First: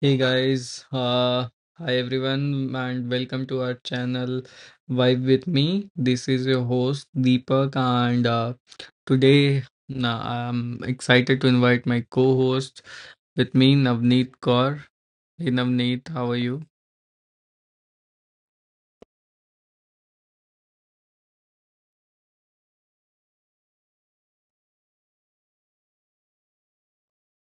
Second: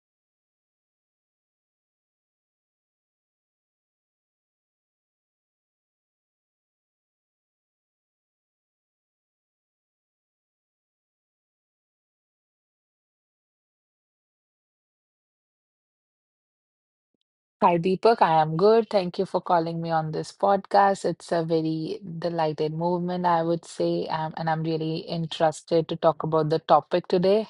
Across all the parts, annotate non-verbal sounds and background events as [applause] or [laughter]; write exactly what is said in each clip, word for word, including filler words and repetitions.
Hey guys, uh, hi everyone, and welcome to our channel Vibe with Me. This is your host Deepak, and uh, today na I'm excited to invite my co host with me, Navneet Kaur. Hey Navneet, how are you? Hi, Deepak. I am good. Thank you for calling me on this podcast. It's a very delighted movement, I would say, um, and I'm really interested to talk about the topic today.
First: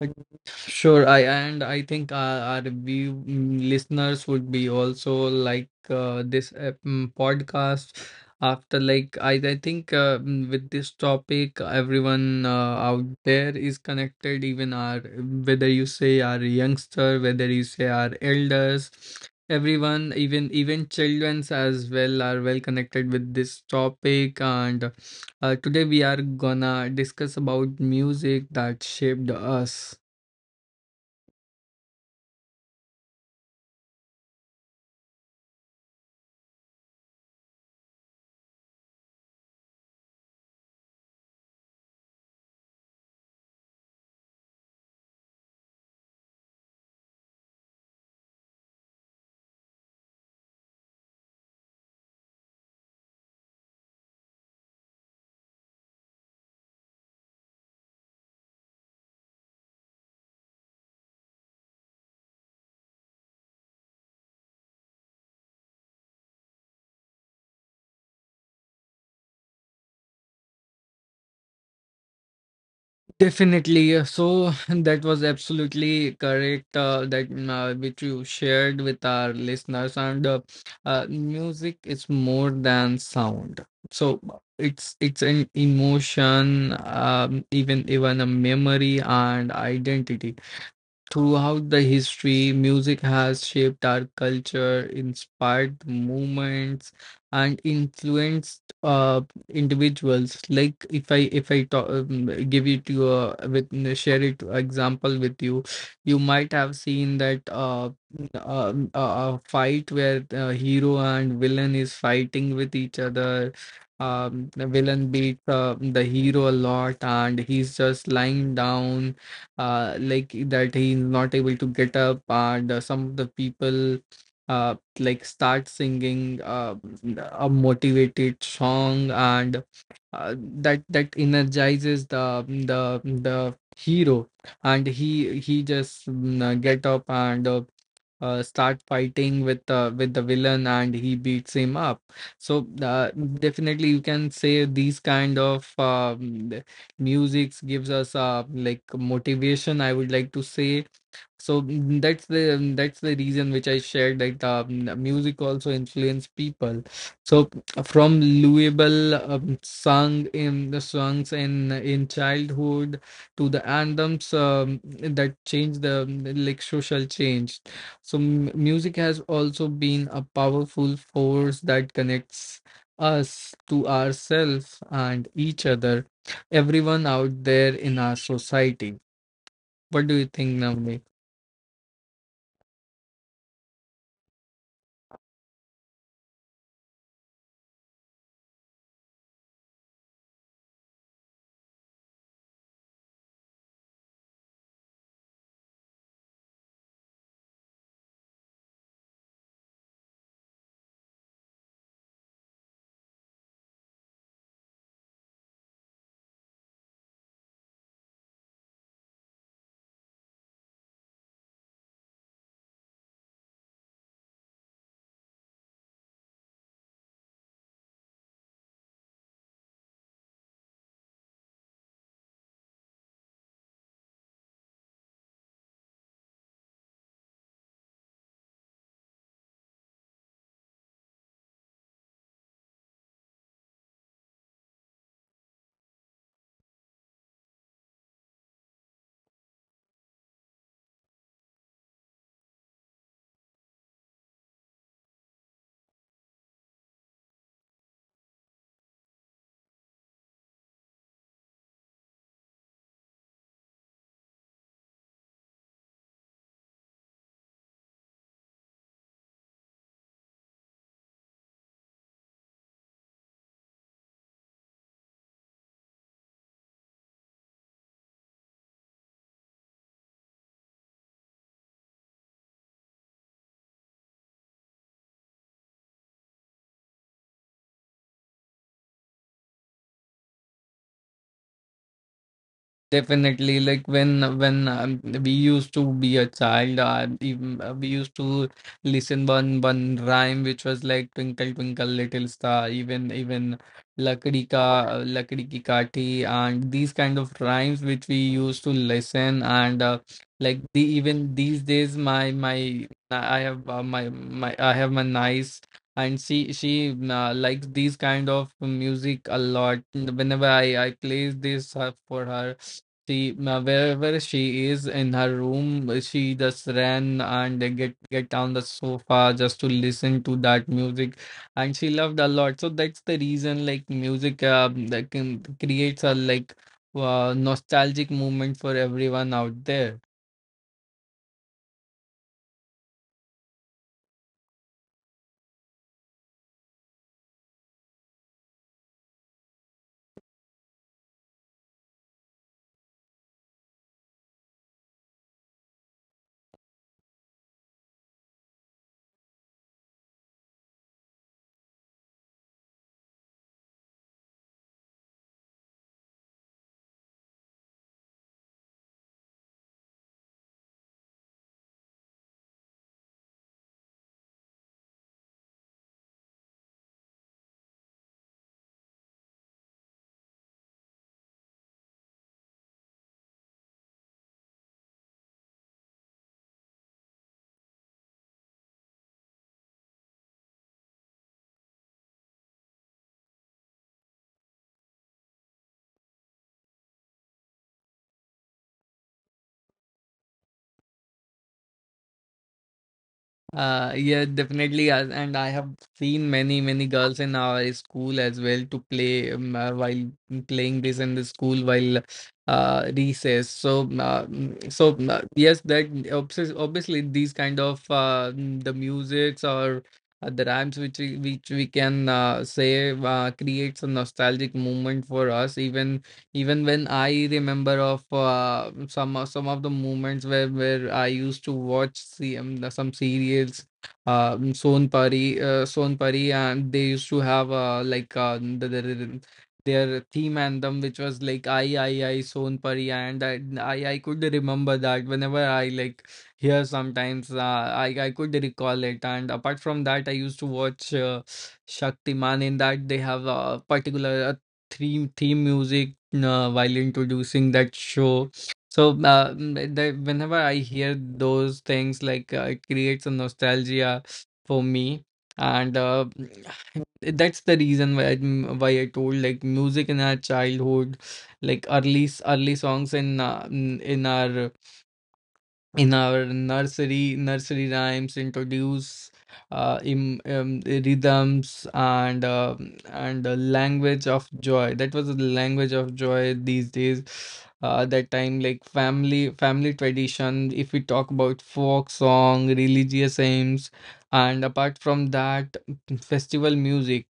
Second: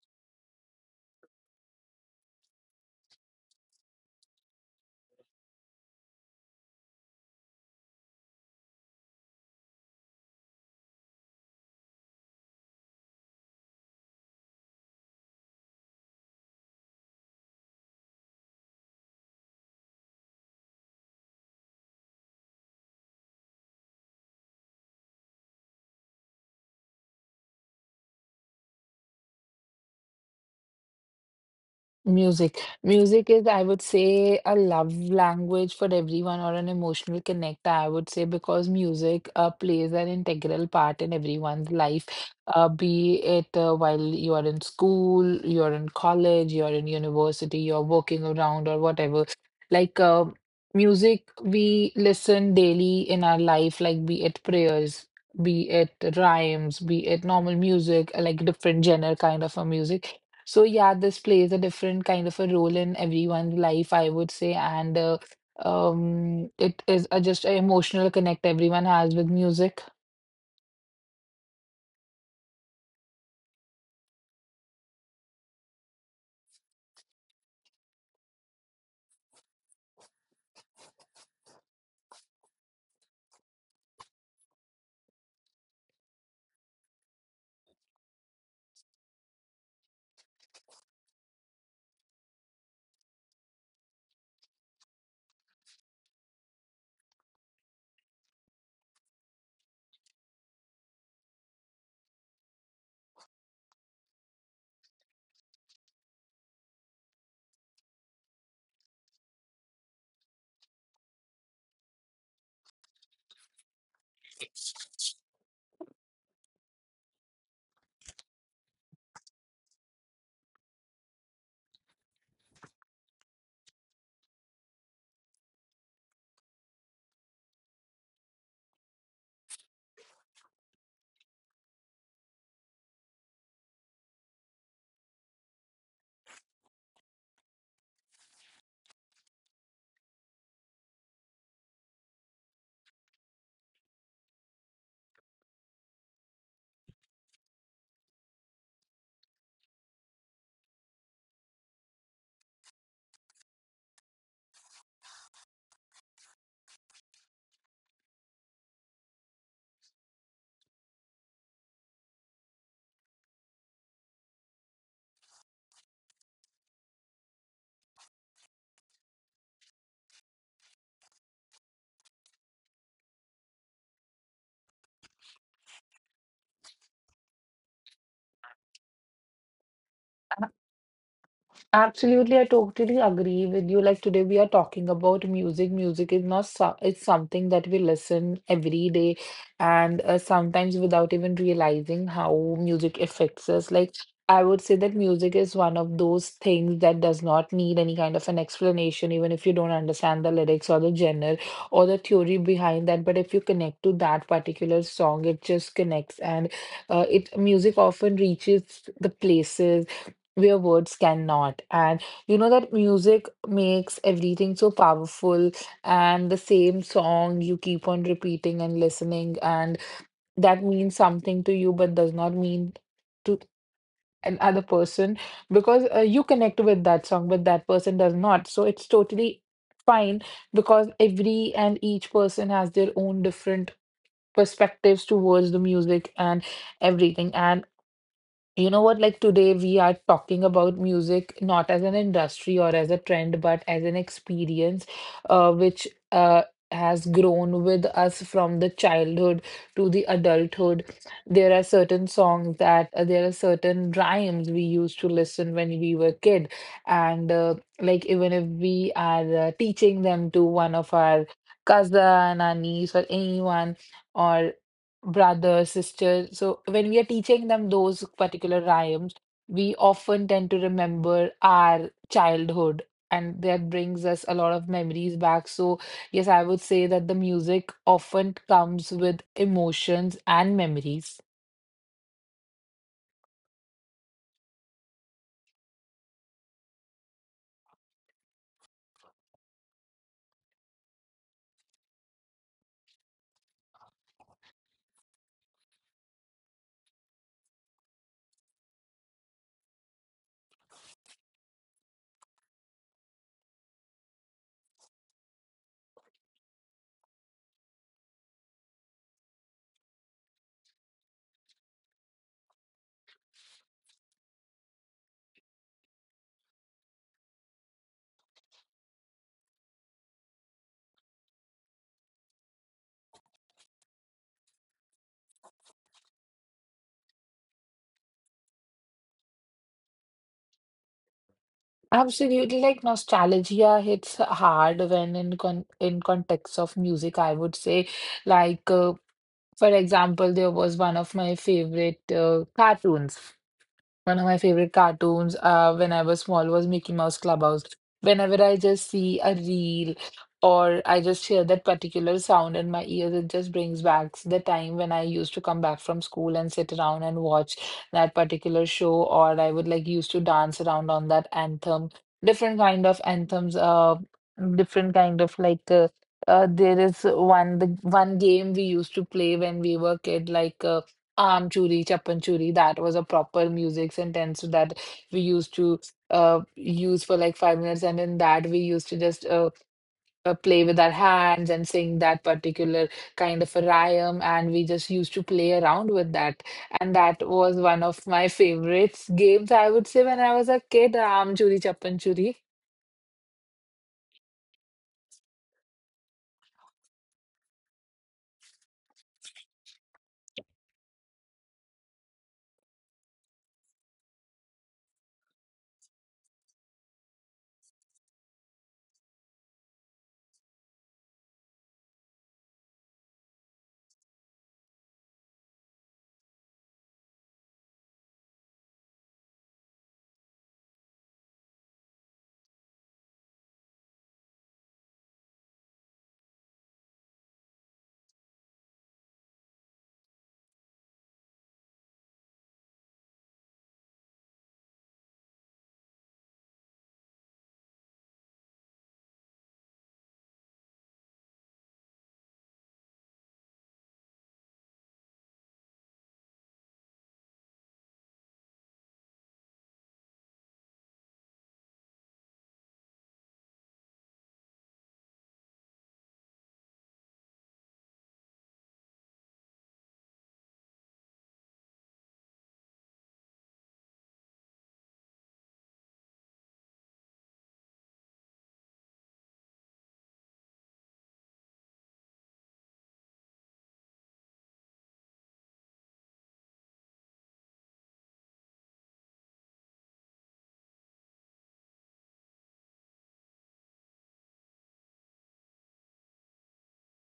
Like, sure, I and I think our, our view mm, listeners would be also like uh, this uh, mm, podcast after like I I think uh, mm, with this topic everyone uh, out there is connected, even our whether you say our youngster, whether you say our elders, everyone, even even childrens as well, are well connected with this topic. And uh, today we are gonna discuss about music that shaped us. Music. Music is, I would say, a love language for everyone or an emotional connector, I would say, because music uh, plays an integral part in everyone's life, uh, be it uh, while you are in school, you're in college, you're in university, you're working around or whatever. Like uh, music, we listen daily in our life, like be it prayers, be it rhymes, be it normal music, like different genre kind of a music. So yeah, this plays a different kind of a role in everyone's life, I would say, and uh, um, it is a, just an emotional connect everyone has with music. Definitely. uh, So [laughs] that was absolutely correct, uh, that mm, uh, which you shared with our listeners. And uh, uh, music is more than sound. So uh, it's it's an emotion, um, even even a memory and identity. Throughout the history, music has shaped our culture, inspired movements, and influenced uh, individuals. Like if I if I talk, um, give it to uh, with share it example with you, you might have seen that uh, uh, uh, fight where uh, hero and villain is fighting with each other. Um, the villain beats uh, the hero a lot, and he's just lying down, uh, like that he's not able to get up. And uh, some of the people uh, like start singing uh, a motivated song, and uh, that that energizes the the the hero, and he he just mm, uh, get up, and uh, uh, start fighting with uh, with the villain, and he beats him up. So uh, definitely you can say these kind of um, musics gives us uh, like motivation, I would like to say. So mm, that's the um, that's the reason which I shared, that um, music also influence people. So from Louisville, um, sung in the songs in in childhood, to the anthems um, that changed the like social change. So m- music has also been a powerful force that connects us to ourselves and each other, everyone out there in our society. What do you think, Navneet? Absolutely, I totally agree with you. Like today, we are talking about music. Music is not so, it's something that we listen every day, and uh, sometimes without even realizing how music affects us. Like I would say that music is one of those things that does not need any kind of an explanation, even if you don't understand the lyrics or the genre or the theory behind that. But if you connect to that particular song, it just connects, and uh, it music often reaches the places where words cannot. And you know that music makes everything so powerful, and the same song you keep on repeating and listening, and that means something to you, but does not mean to another person because uh, you connect with that song, but that person does not. So it's totally fine because every and each person has their own different perspectives towards the music and everything. And you know what? Like today, we are talking about music not as an industry or as a trend, but as an experience, uh, which uh, has grown with us from the childhood to the adulthood. There are certain songs that uh, there are certain rhymes we used to listen when we were kid, and uh, like even if we are uh, teaching them to one of our cousin, our niece, or anyone. Or brother, sister. So when we are teaching them those particular rhymes, we often tend to remember our childhood, and that brings us a lot of memories back. So, yes, I would say that the music often comes with emotions and memories. Definitely, like when when um, we used to be a child, uh, even, uh, we used to listen one one rhyme which was like "Twinkle Twinkle Little Star," even even "Lakdi Ka Lakdi Ki Kathi," and these kind of rhymes which we used to listen. And uh, like the even these days, my my I have uh, my my I have my niece, and she she uh, likes these kind of music a lot. Whenever I I play this uh, for her. She uh, Wherever she is in her room, she just ran and get get on the sofa just to listen to that music, and she loved a lot. So that's the reason, like music, um, that can, creates a like uh, nostalgic moment for everyone out there. Absolutely, like nostalgia hits hard when in con in context of music, I would say, like uh, for example, there was one of my favorite uh, cartoons. One of my favorite cartoons uh, when I was small was Mickey Mouse Clubhouse. Whenever I just see a reel or I just hear that particular sound in my ears, it just brings back the time when I used to come back from school and sit around and watch that particular show, or I would like used to dance around on that anthem. Different kind of anthems, uh, different kind of like uh, uh, there is one the one game we used to play when we were kid, like. Uh, Aam Churi, Chapan Churi, that was a proper music sentence that we used to uh, use for like five minutes. And in that, we used to just uh, uh, play with our hands and sing that particular kind of a rhyme. And we just used to play around with that. And that was one of my favorites games, I would say, when I was a kid, Aam Churi, Chapan Churi. Uh, yeah, definitely. as- And I have seen many, many girls in our school as well to play, um, uh, while playing this in the school while uh, recess. So, uh, mm, so uh, yes, that, obs- obviously these kind of uh, mm, the musics or uh, the rhymes which we, which we can uh, say uh, creates a nostalgic moment for us, even even when I remember of uh, some of- some of the moments where where I used to watch see, um, the- some serials, uh, Son Pari, uh, Son Pari, and they used to have uh, like uh, the, the, the- their theme anthem, which was like I I I Son Pari, and I I, I could remember that whenever I like hear sometimes, uh, I I could recall it, and apart from that, I used to watch. Uh, Shaktiman, in that they have a particular theme theme music uh, while introducing that show. So uh, mm, the, whenever I hear those things, like uh, it creates a nostalgia for me. And uh, [sighs] that's the reason why I, mm, why I told, like music in our childhood, like early s- early songs in uh, mm, in our in our nursery nursery rhymes introduce uh, im, um, rhythms, and uh, and the language of joy. That was the language of joy these days, uh, that time, like family family tradition. If we talk about folk song, religious hymns, and apart from that, festival music,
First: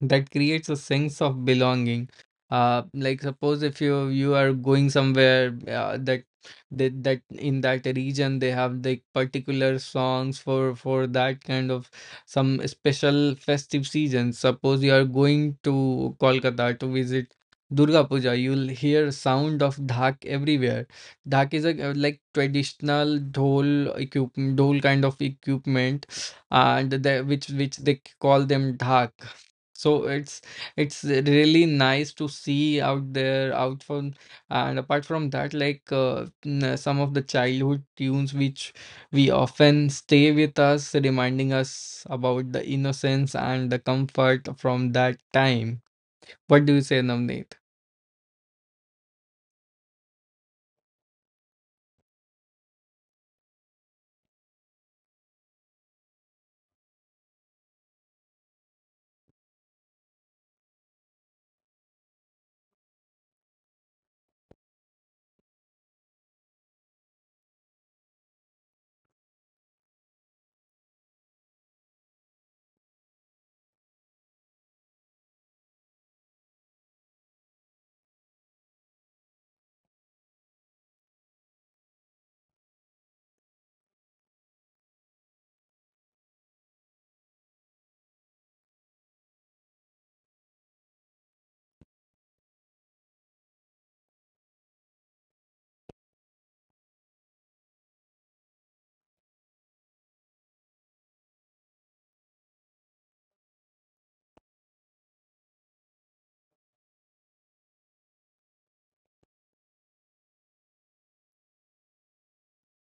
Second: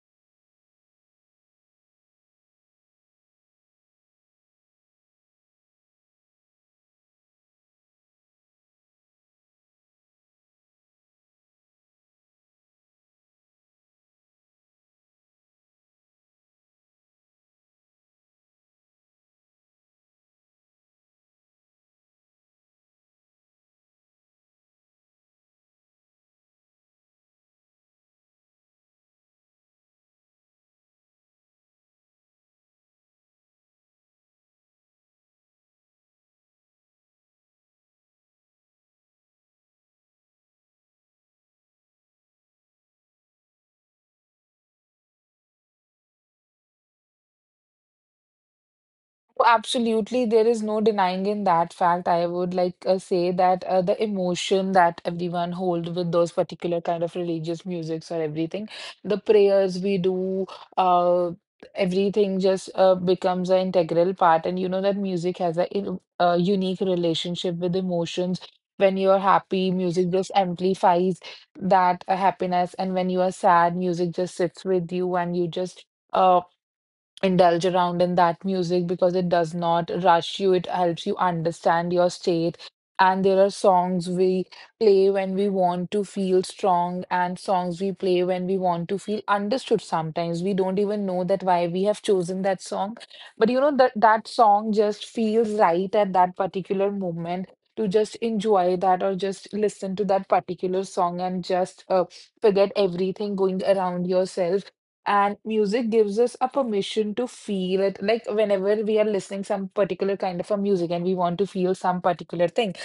that creates a sense of belonging. Uh like, suppose if you you are going somewhere, uh, that that that in that region they have the particular songs for for that kind of some special festive season. Suppose you are going to Kolkata to visit Durga Puja, you'll hear sound of dhak everywhere. Dhak is a uh, like traditional dhol equipment, dhol kind of equipment, and they, which which they call them dhak. So it's it's really nice to see out there out for. And apart from that, like uh, n- some of the childhood tunes which we often stay with us, reminding us about the innocence and the comfort from that time. What do you say, Navneet? Oh, absolutely, there is no denying in that fact. I would like uh, say that uh, the emotion that everyone hold with those particular kind of religious musics or everything, the prayers we do, uh, everything just uh, becomes an integral part. And you know that music has a, in- a unique relationship with emotions. When you are happy, music just amplifies that uh, happiness, and when you are sad, music just sits with you, and you just, uh, indulge around in that music because it does not rush you. It helps you understand your state. And there are songs we play when we want to feel strong, and songs we play when we want to feel understood. Sometimes we don't even know that why we have chosen that song, but you know that that song just feels right at that particular moment to just enjoy that or just listen to that particular song and just uh, forget everything going around yourself, and music gives us a permission to feel it, like whenever we are listening some particular kind of a music and we want to feel some particular thing.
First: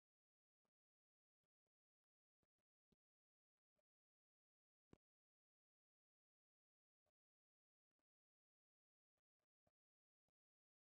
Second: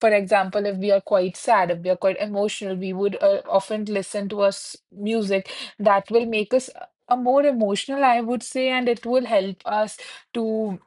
For example, if we are quite sad, if we are quite emotional, we would uh, often listen to us music that will make us a more emotional, I would say, and it will help us to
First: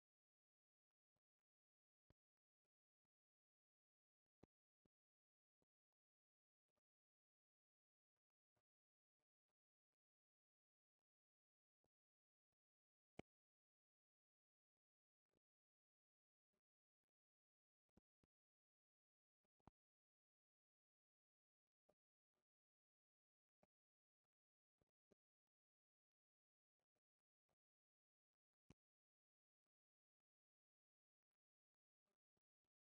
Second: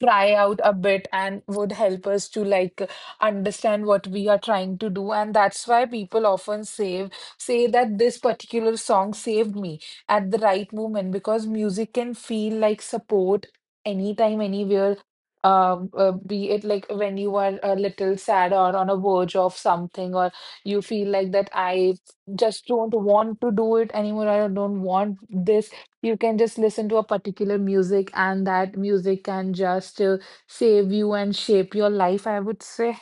cry out a bit and would help us to like understand what we are trying to do. And that's why people often save say that this particular song saved me at the right moment because music can feel like support anytime, anywhere, um uh, be it like when you are a little sad or on a verge of something, or you feel like that I just don't want to do it anymore, I don't want this. You can just listen to a particular music and that music can just uh, save you and shape your life, I would say.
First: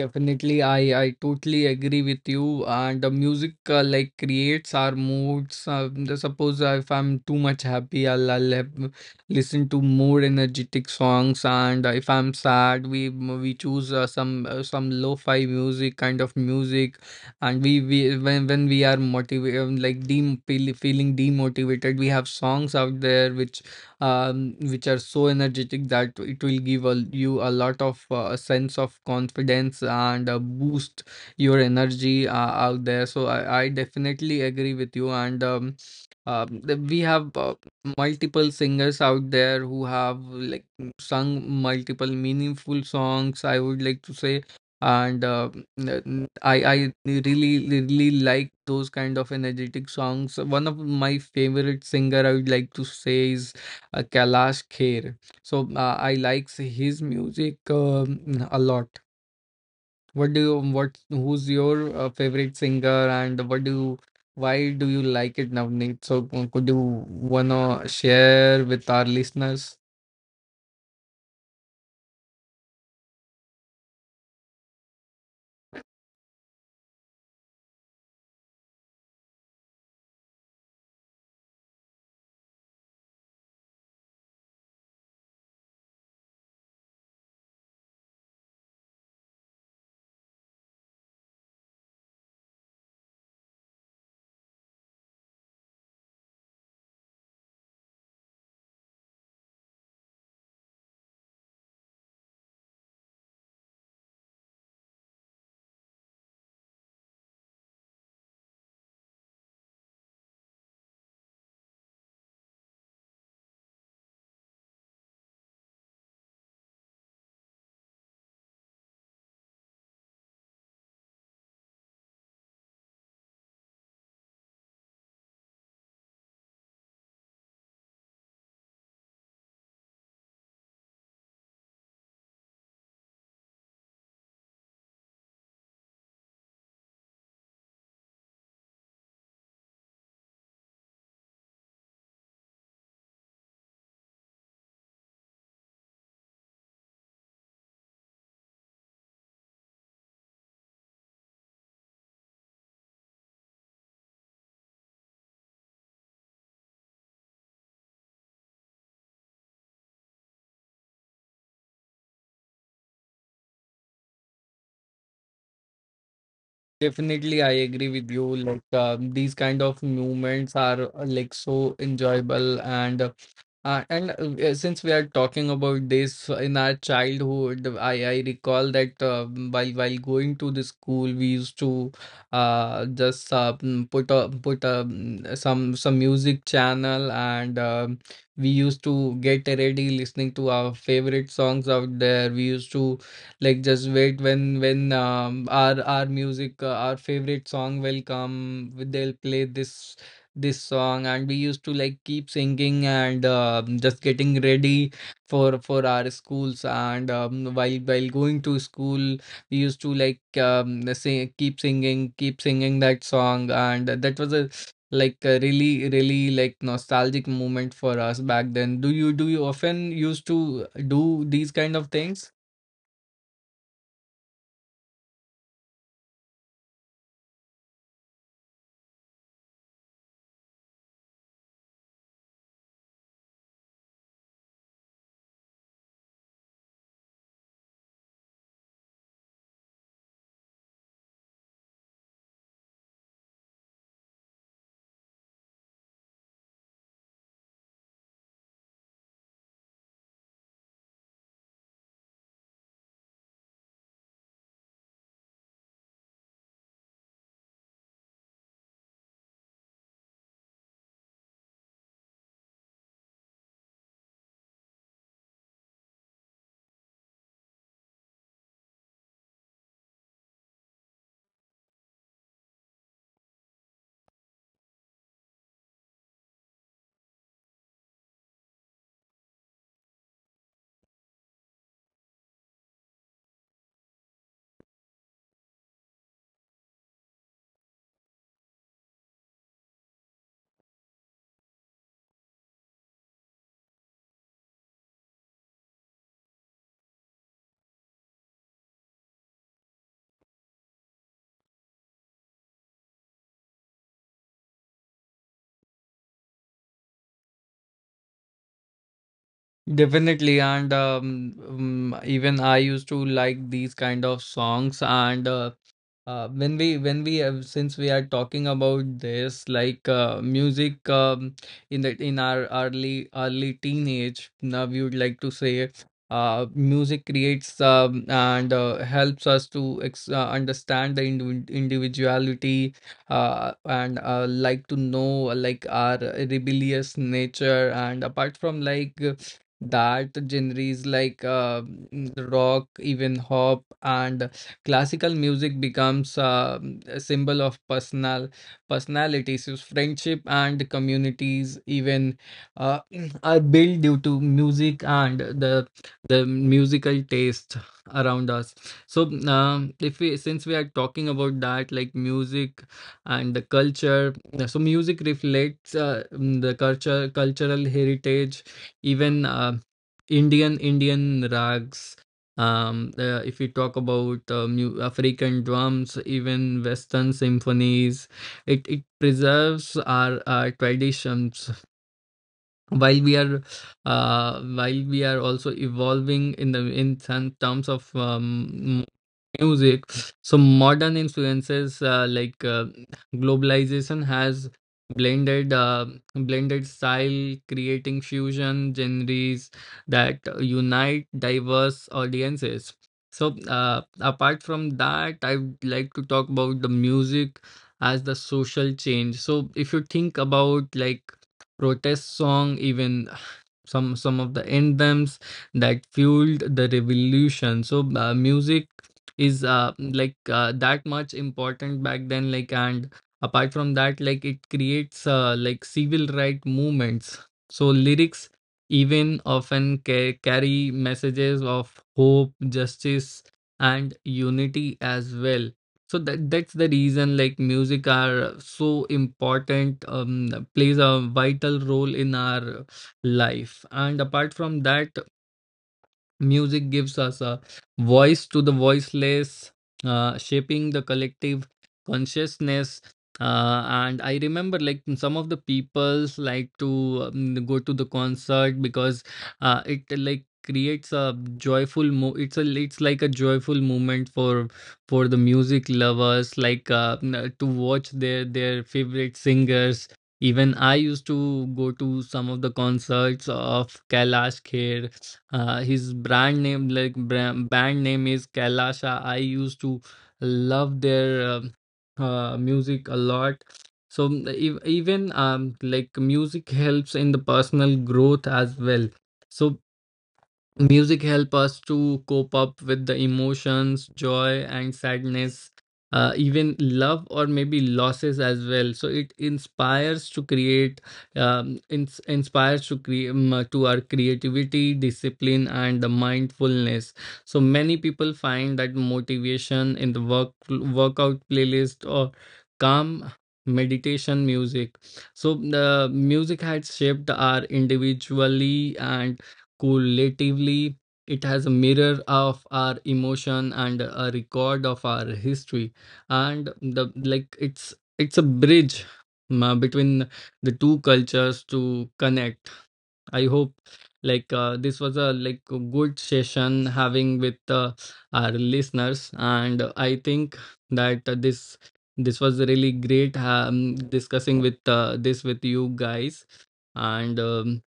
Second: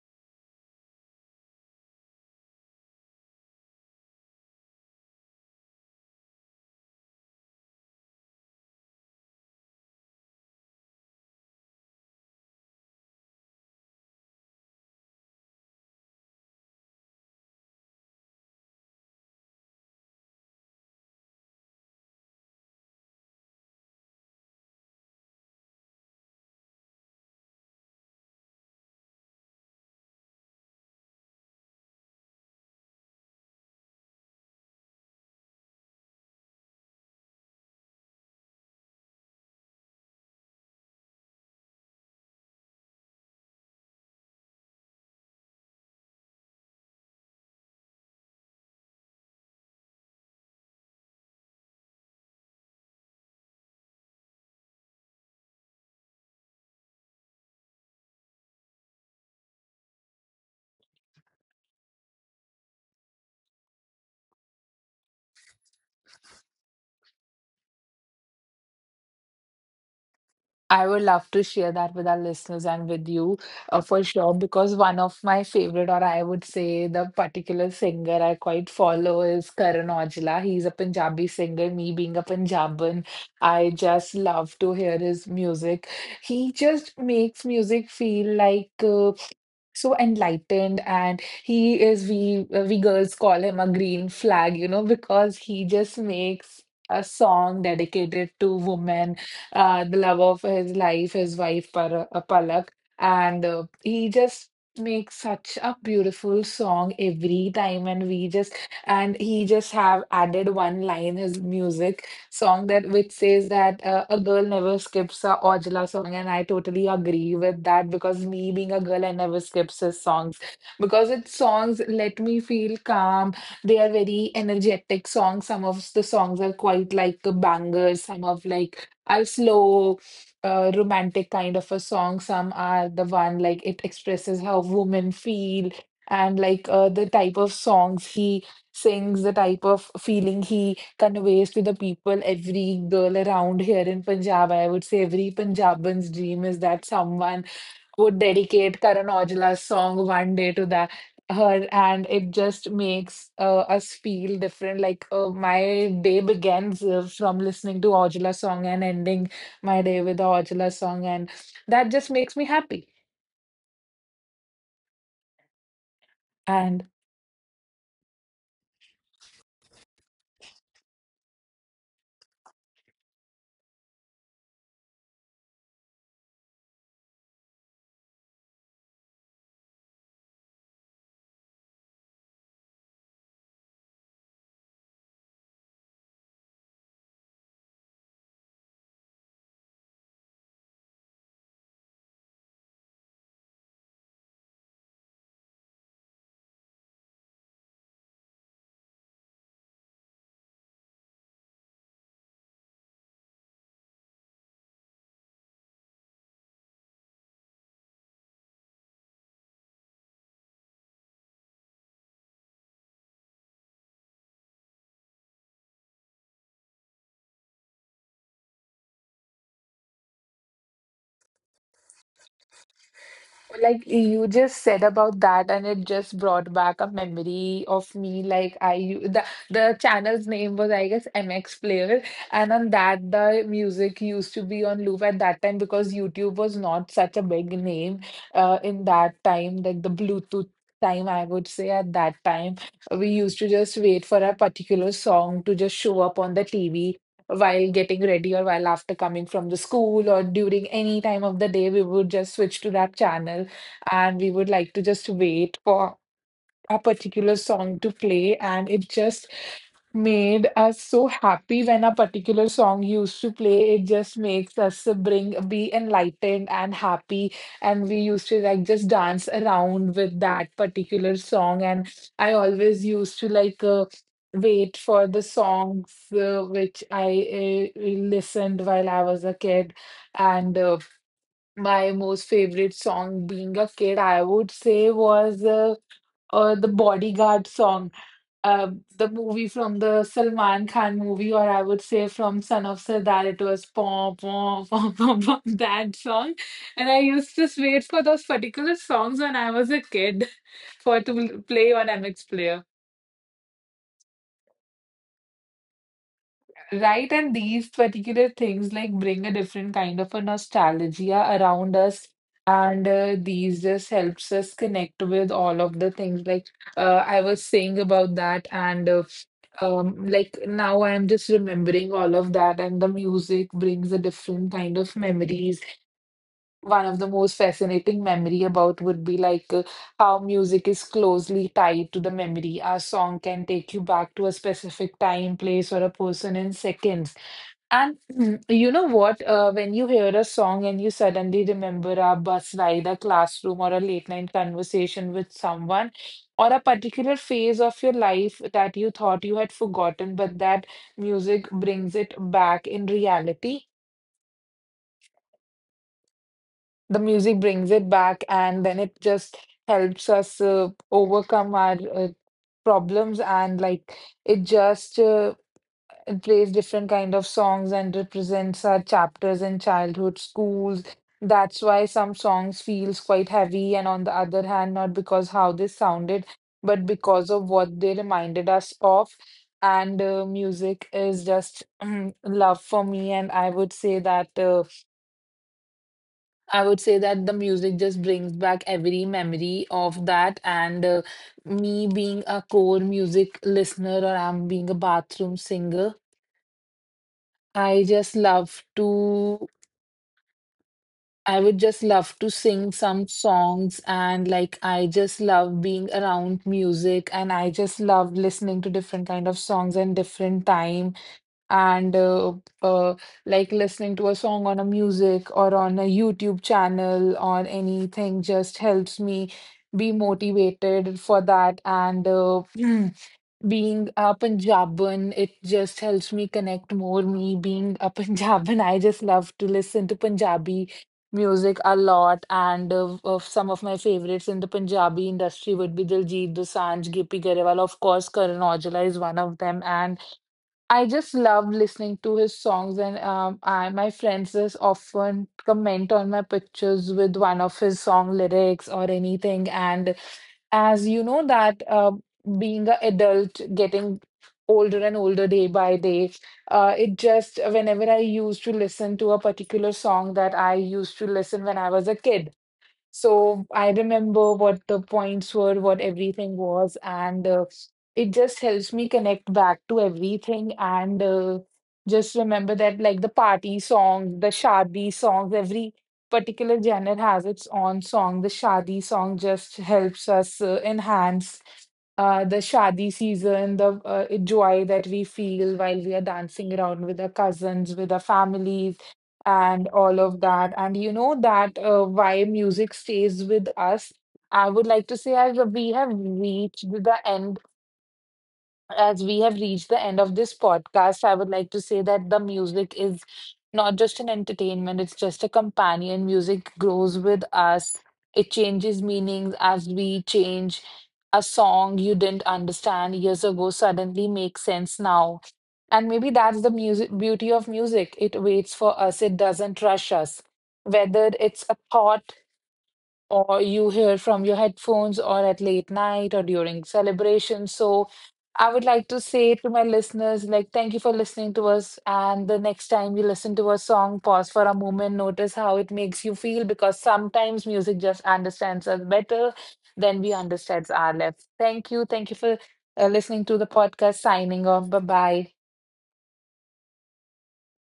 Definitely, I I totally agree with you. And the music, uh, like, creates our moods. Uh, the- suppose uh, if I'm too much happy, I'll I'll have- uh, listen to more energetic songs. And uh, if I'm sad, we m- we choose uh, some uh, some lo-fi music kind of music. And we we when when we are motivated, like, dem feel, feeling demotivated, we have songs out there which um, which are so energetic that it will give a, you a lot of, uh, a sense of confidence and uh, boost your energy uh, out there. So I, I definitely agree with you. And um, um, th- we have uh, multiple singers out there who have like m- sung multiple meaningful songs, I would like to say. And uh, n- n- I, I really, really like those kind of energetic songs. One of my favorite singer, I would like to say, is uh, Kailash Kher. So uh, I likes his music um, a lot. What do you what Who's your uh, favorite singer, and what do you why do you like it, Navneet? So uh, could you wanna share with our listeners? I would love to share that with our listeners and with you uh, for sure because one of my favorite or I would say the particular singer I quite follow is Karan Aujla. He's a Punjabi singer. Me being a Punjaban, I just love to hear his music. He just makes music feel like uh, so enlightened, and he is, we uh, we girls call him a green flag, you know, because he just makes a song dedicated to women, uh the love of his life, his wife, Par- uh, Palak, and uh, he just makes such a beautiful song every time, and we just, and he just have added one line his music song that which says that uh, a girl never skips a Ojala song, and I totally agree with that because me being a girl, I never skips his songs because its songs let me feel calm. They are very energetic songs. Some of the songs are quite like a banger. Some of like are slow. Uh, romantic kind of a song. Some are the one like it expresses how women feel and like uh, the type of songs he sings, the type of feeling he conveys to the people. Every girl around here in Punjab, I would say every Punjaban's dream is that someone would dedicate Karan Aujla's song one day to that her, and it just makes uh, us feel different. Like uh, my day begins uh, from listening to Aujla song and ending my day with the Aujla song, and that just makes me happy. Definitely, I And agree with you. Like, uh, these kind of movements are, uh, like, so enjoyable. And Uh, and uh, uh, since we are talking about this in our childhood, I, I recall that, uh, while while going to the school, we used to uh, just uh, mm, put a, put a, mm, some some music channel, and um we used to get ready listening to our favorite songs out there. We used to like just wait when when um, our our music uh, our favorite song will come. They'll play this this song, and we used to like keep singing, and um just getting ready for for our schools. And um, while while going to school, we used to, like, um say keep singing keep singing that song. And that was a, like, a really really like nostalgic moment for us back then. Do you do you often used to do these kind of things? like you just said about that, and it just brought back a memory of me. Like I, u- the the channel's name was, I guess, M X Player, and on that the music used to be on loop at that time because YouTube was not such a big name, uh, in that time, like the Bluetooth time I would say at that time, we used to just wait for a particular song to just show up on the T V. While getting ready or while after coming from the school or during any time of the day, we would just switch to that channel and we would like to just wait for a particular song to play, and it just made us so happy when a particular song used to play. It just makes us bring be enlightened and happy, and we used to like just dance around with that particular song, and I always used to like uh, wait for the songs uh, which I uh, listened while I was a kid, and uh, my most favorite song being a kid, I would say, was uh, uh, the Bodyguard song, uh, the movie from the Salman Khan movie, or I would say from Son of Sardar. It was [laughs] pom pom pom pom pom that song, and I used to wait for those particular songs when I was a kid [laughs] for to play on M X Player. Right, and these particular things like bring a different kind of a Definitely, and nostalgia um, around um, us, even I and used to uh, like these these just kind of helps us songs. connect with And uh, all of the things. Uh, Like when we uh, when we I have was saying since we are about that, talking and about uh, this, like, um, uh, like now music, I'm just um, remembering in the all in of our that, and the early music early brings a teenage, different now kind we of would like to say, memories. uh, One of the music most creates, fascinating um, memory and about uh, would be helps like us uh, to, ex how uh, music is understand the, closely individ tied to the memory. individuality, A song can uh, take you and back to a uh, like, to specific know, time, uh, place, like, or a our person in rebellious seconds. nature. And and mm, apart from, You know like, what? Uh, when you hear a that, song and you genres like suddenly uh, remember a bus rock, ride, a even classroom, or hop, a late night and conversation classical with music someone, becomes or a uh, a particular symbol phase of of your personal life that you thought you personality. had So forgotten, friendship but that and music communities, brings it even back in uh, [clears throat] are reality. built due to music, and the the The musical music taste brings it back, around us. and then it So, just um, if helps we us since we uh, are talking about overcome our that, like uh, music problems, and the and like culture. it So just music uh, reflects, uh, It mm, plays the, different kind culture of songs cultural and heritage, represents our even. chapters in Uh, childhood, Indian schools. Indian That's why rags, some songs feels um quite uh, if we heavy, talk and on the about other uh, hand, mu- not because African how they drums, sounded, even but Western because of what they symphonies, reminded us it it of. preserves And uh, our, our Music is traditions, just [clears throat] mm, love for while me, we and I are would say that uh uh, while we are also evolving in I the would say in that the some music terms of, just brings back um, every memory music. of that. So And uh, modern me influences, uh, being a like, uh, core music listener, globalization or I'm has being a bathroom blended uh, singer, blended style, I creating just love fusion to, genres that unite I would just diverse love to sing audiences. some So songs, uh, and apart like, from I just that, love I'd being like to talk around about the music, and music I just as love the listening to social different kind change. of So songs if you and think different about, time. like, And protest uh, song, uh, even like listening some to a some of song the on a anthems music or on a that YouTube fueled the channel or revolution. So uh, anything just music helps me is, uh, be like, uh, that motivated for much that. important And back then, uh, like, [clears throat] and apart from Being that, a like, it Punjaban, creates, it uh, like, just helps civil me right connect more. movements. Me So being a [laughs] lyrics Punjaban, I just even love to listen often to ca- Punjabi carry messages music a of lot. hope, And uh, of justice, some of my and favorites in the unity Punjabi as industry well. would be So Diljit that that's the Dosanjh, Gippy reason, like, Garewal. Of music course, Karan are so Aujla is one of them. important, And um plays I a just love vital listening role to in his our songs, and um, life. I, my And friends apart just from that, often comment on my music pictures gives with us one a of his song voice to the lyrics or anything. voiceless, And uh, shaping as the you know collective that, uh, being an consciousness. adult, Uh, getting And I remember, older like, and some older of the day by day, peoples like uh, to, it just um, go to whenever the I used to concert, listen to because a uh, particular it, song that like, I used creates to a listen when I was joyful a mo kid, it's a it's like a so joyful I moment remember for what the for the points were, music what everything lovers, was, like uh, and n- uh, to watch it their just their helps me favorite connect back to singers. everything, Even I and used uh, to go to just some of remember the that like the concerts party of songs, the Kailash shadi Kher. songs, uh, every His brand particular name, genre like has bra- its own band name, song. The is shadi Kailasha. song I just used to helps us uh, love their enhance um uh, the uh, shadi music a lot. season, the uh, So mm, joy ev- that we even feel um, while we like, are dancing music around with helps our in the cousins, personal with our growth as families well. So and all of that. And you music know help that, us uh, to why cope up music with the stays with us. emotions, I joy would and like to say, as sadness, we have uh, even reached the love or end, maybe losses as well. So as we it have reached the end of inspires to this create, podcast, I would like to um, say ins- that the music inspires to is create not to our just an entertainment, creativity, it's just a discipline, and the companion. Music grows mindfulness. with So us, many people it find changes that meanings as motivation in we the work change. A workout song you playlist or didn't understand calm years ago suddenly meditation makes sense music. now, So and the maybe that's music the has music shaped beauty of our music. It waits for individually us, it and doesn't rush us. collectively. Whether It it's has a a mirror thought of our or emotion you and hear a from your record of headphones our or at late history, night or and during the like. celebrations. It's So it's a I would like bridge, to say to my uh, between listeners, like, the thank you two for listening to cultures us. to And the connect. next time you I listen to a hope, song, pause like, for a uh, this moment, was a notice like how a it makes good you feel, session because having sometimes with music uh, just our understands us listeners. better And than I we think understand our that uh, left. this Thank you. Thank you this for was really uh, great, listening to the um, podcast. Signing discussing with, off. Bye uh, this bye. with you guys. And um,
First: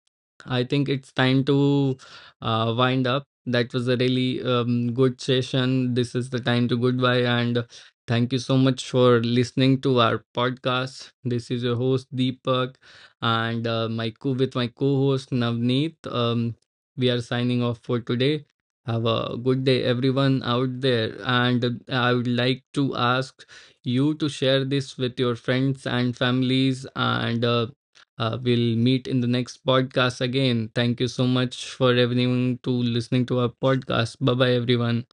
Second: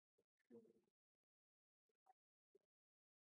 I think it's time to uh, wind up. That was a really, um, good session. This is the time to goodbye. And thank you so much for listening to our podcast. This is your host, Deepak, and uh, my co- with my co host, Navneet. Um, we are signing off for today. Have a good day, everyone out there. And uh, I would like to ask you to share this with your friends and families, and uh, uh, we'll meet in the next podcast again. Thank you so much for everyone to listening to our podcast. Bye bye, everyone.